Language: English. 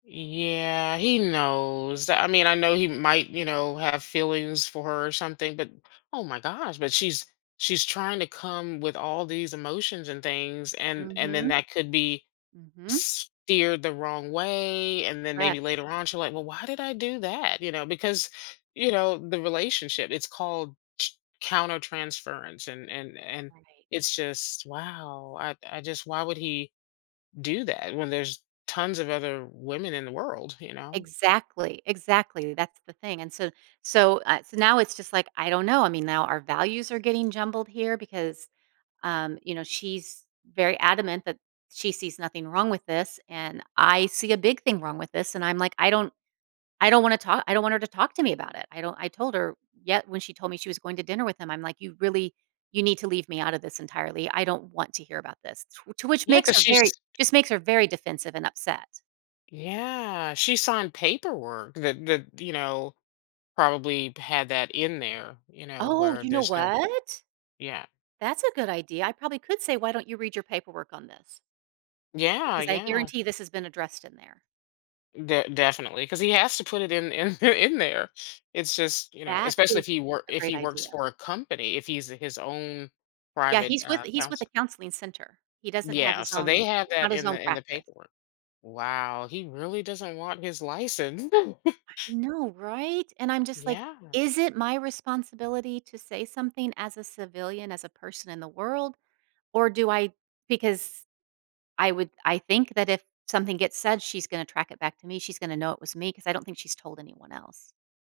Yeah he knows, I mean, I know he might, you know, have feelings for her or something, but oh my gosh, but she's she's trying to come with all these emotions and things, and and then Mhm. that could be Mhm. s steered the wrong way, and then maybe Correct. later on she's like, "Well, why did I do that?" You know, because, you know, the relationship it's called tr countertransference and and and Right. it's just, wow, I I just why would he do that when there's tons of other women in the world, you know? Exactly, exactly, that's the thing, and so so, uh, so now it's just like, I don't know, I mean now our values are getting jumbled here because, um, you know, she's very adamant that she sees nothing wrong with this, and I see a big thing wrong with this, and I'm like, I don't I don't wanna talk I don't want her to talk to me about it, I don't I told her yet when she told me she was going to dinner with him, I'm like, "You really, you need to leave me out of this entirely, I don't want to hear about this to which Yeah, makes 'cause her she's very just makes her very defensive and upset. Yeah, she signed paperwork that that, you know, probably had that in there, you know, Oh, where you know there's no what? Yeah. That's a good idea, I probably could say, "Why don't you read your paperwork on this?" Yeah, Because I yeah. guarantee this has been addressed in there. De definitely 'cause he has to put it in in in there. It's just, you know, That especially if is he work a if great he works idea. for a company, if he's his own Yeah, private, he's uh, with he's with a counselor. counseling center. He doesn't have Yeah, his so own they have he's not that his in own the in the practice. paperwork. Wow, he really doesn't want his license. I know right, and I'm just like, Yeah. is it my responsibility to say something as a civilian, as a person in the world, or do I because I would I think that if something gets said, she's gonna track it back to me, she's gonna know it was me 'cause I don't think she's told anyone else.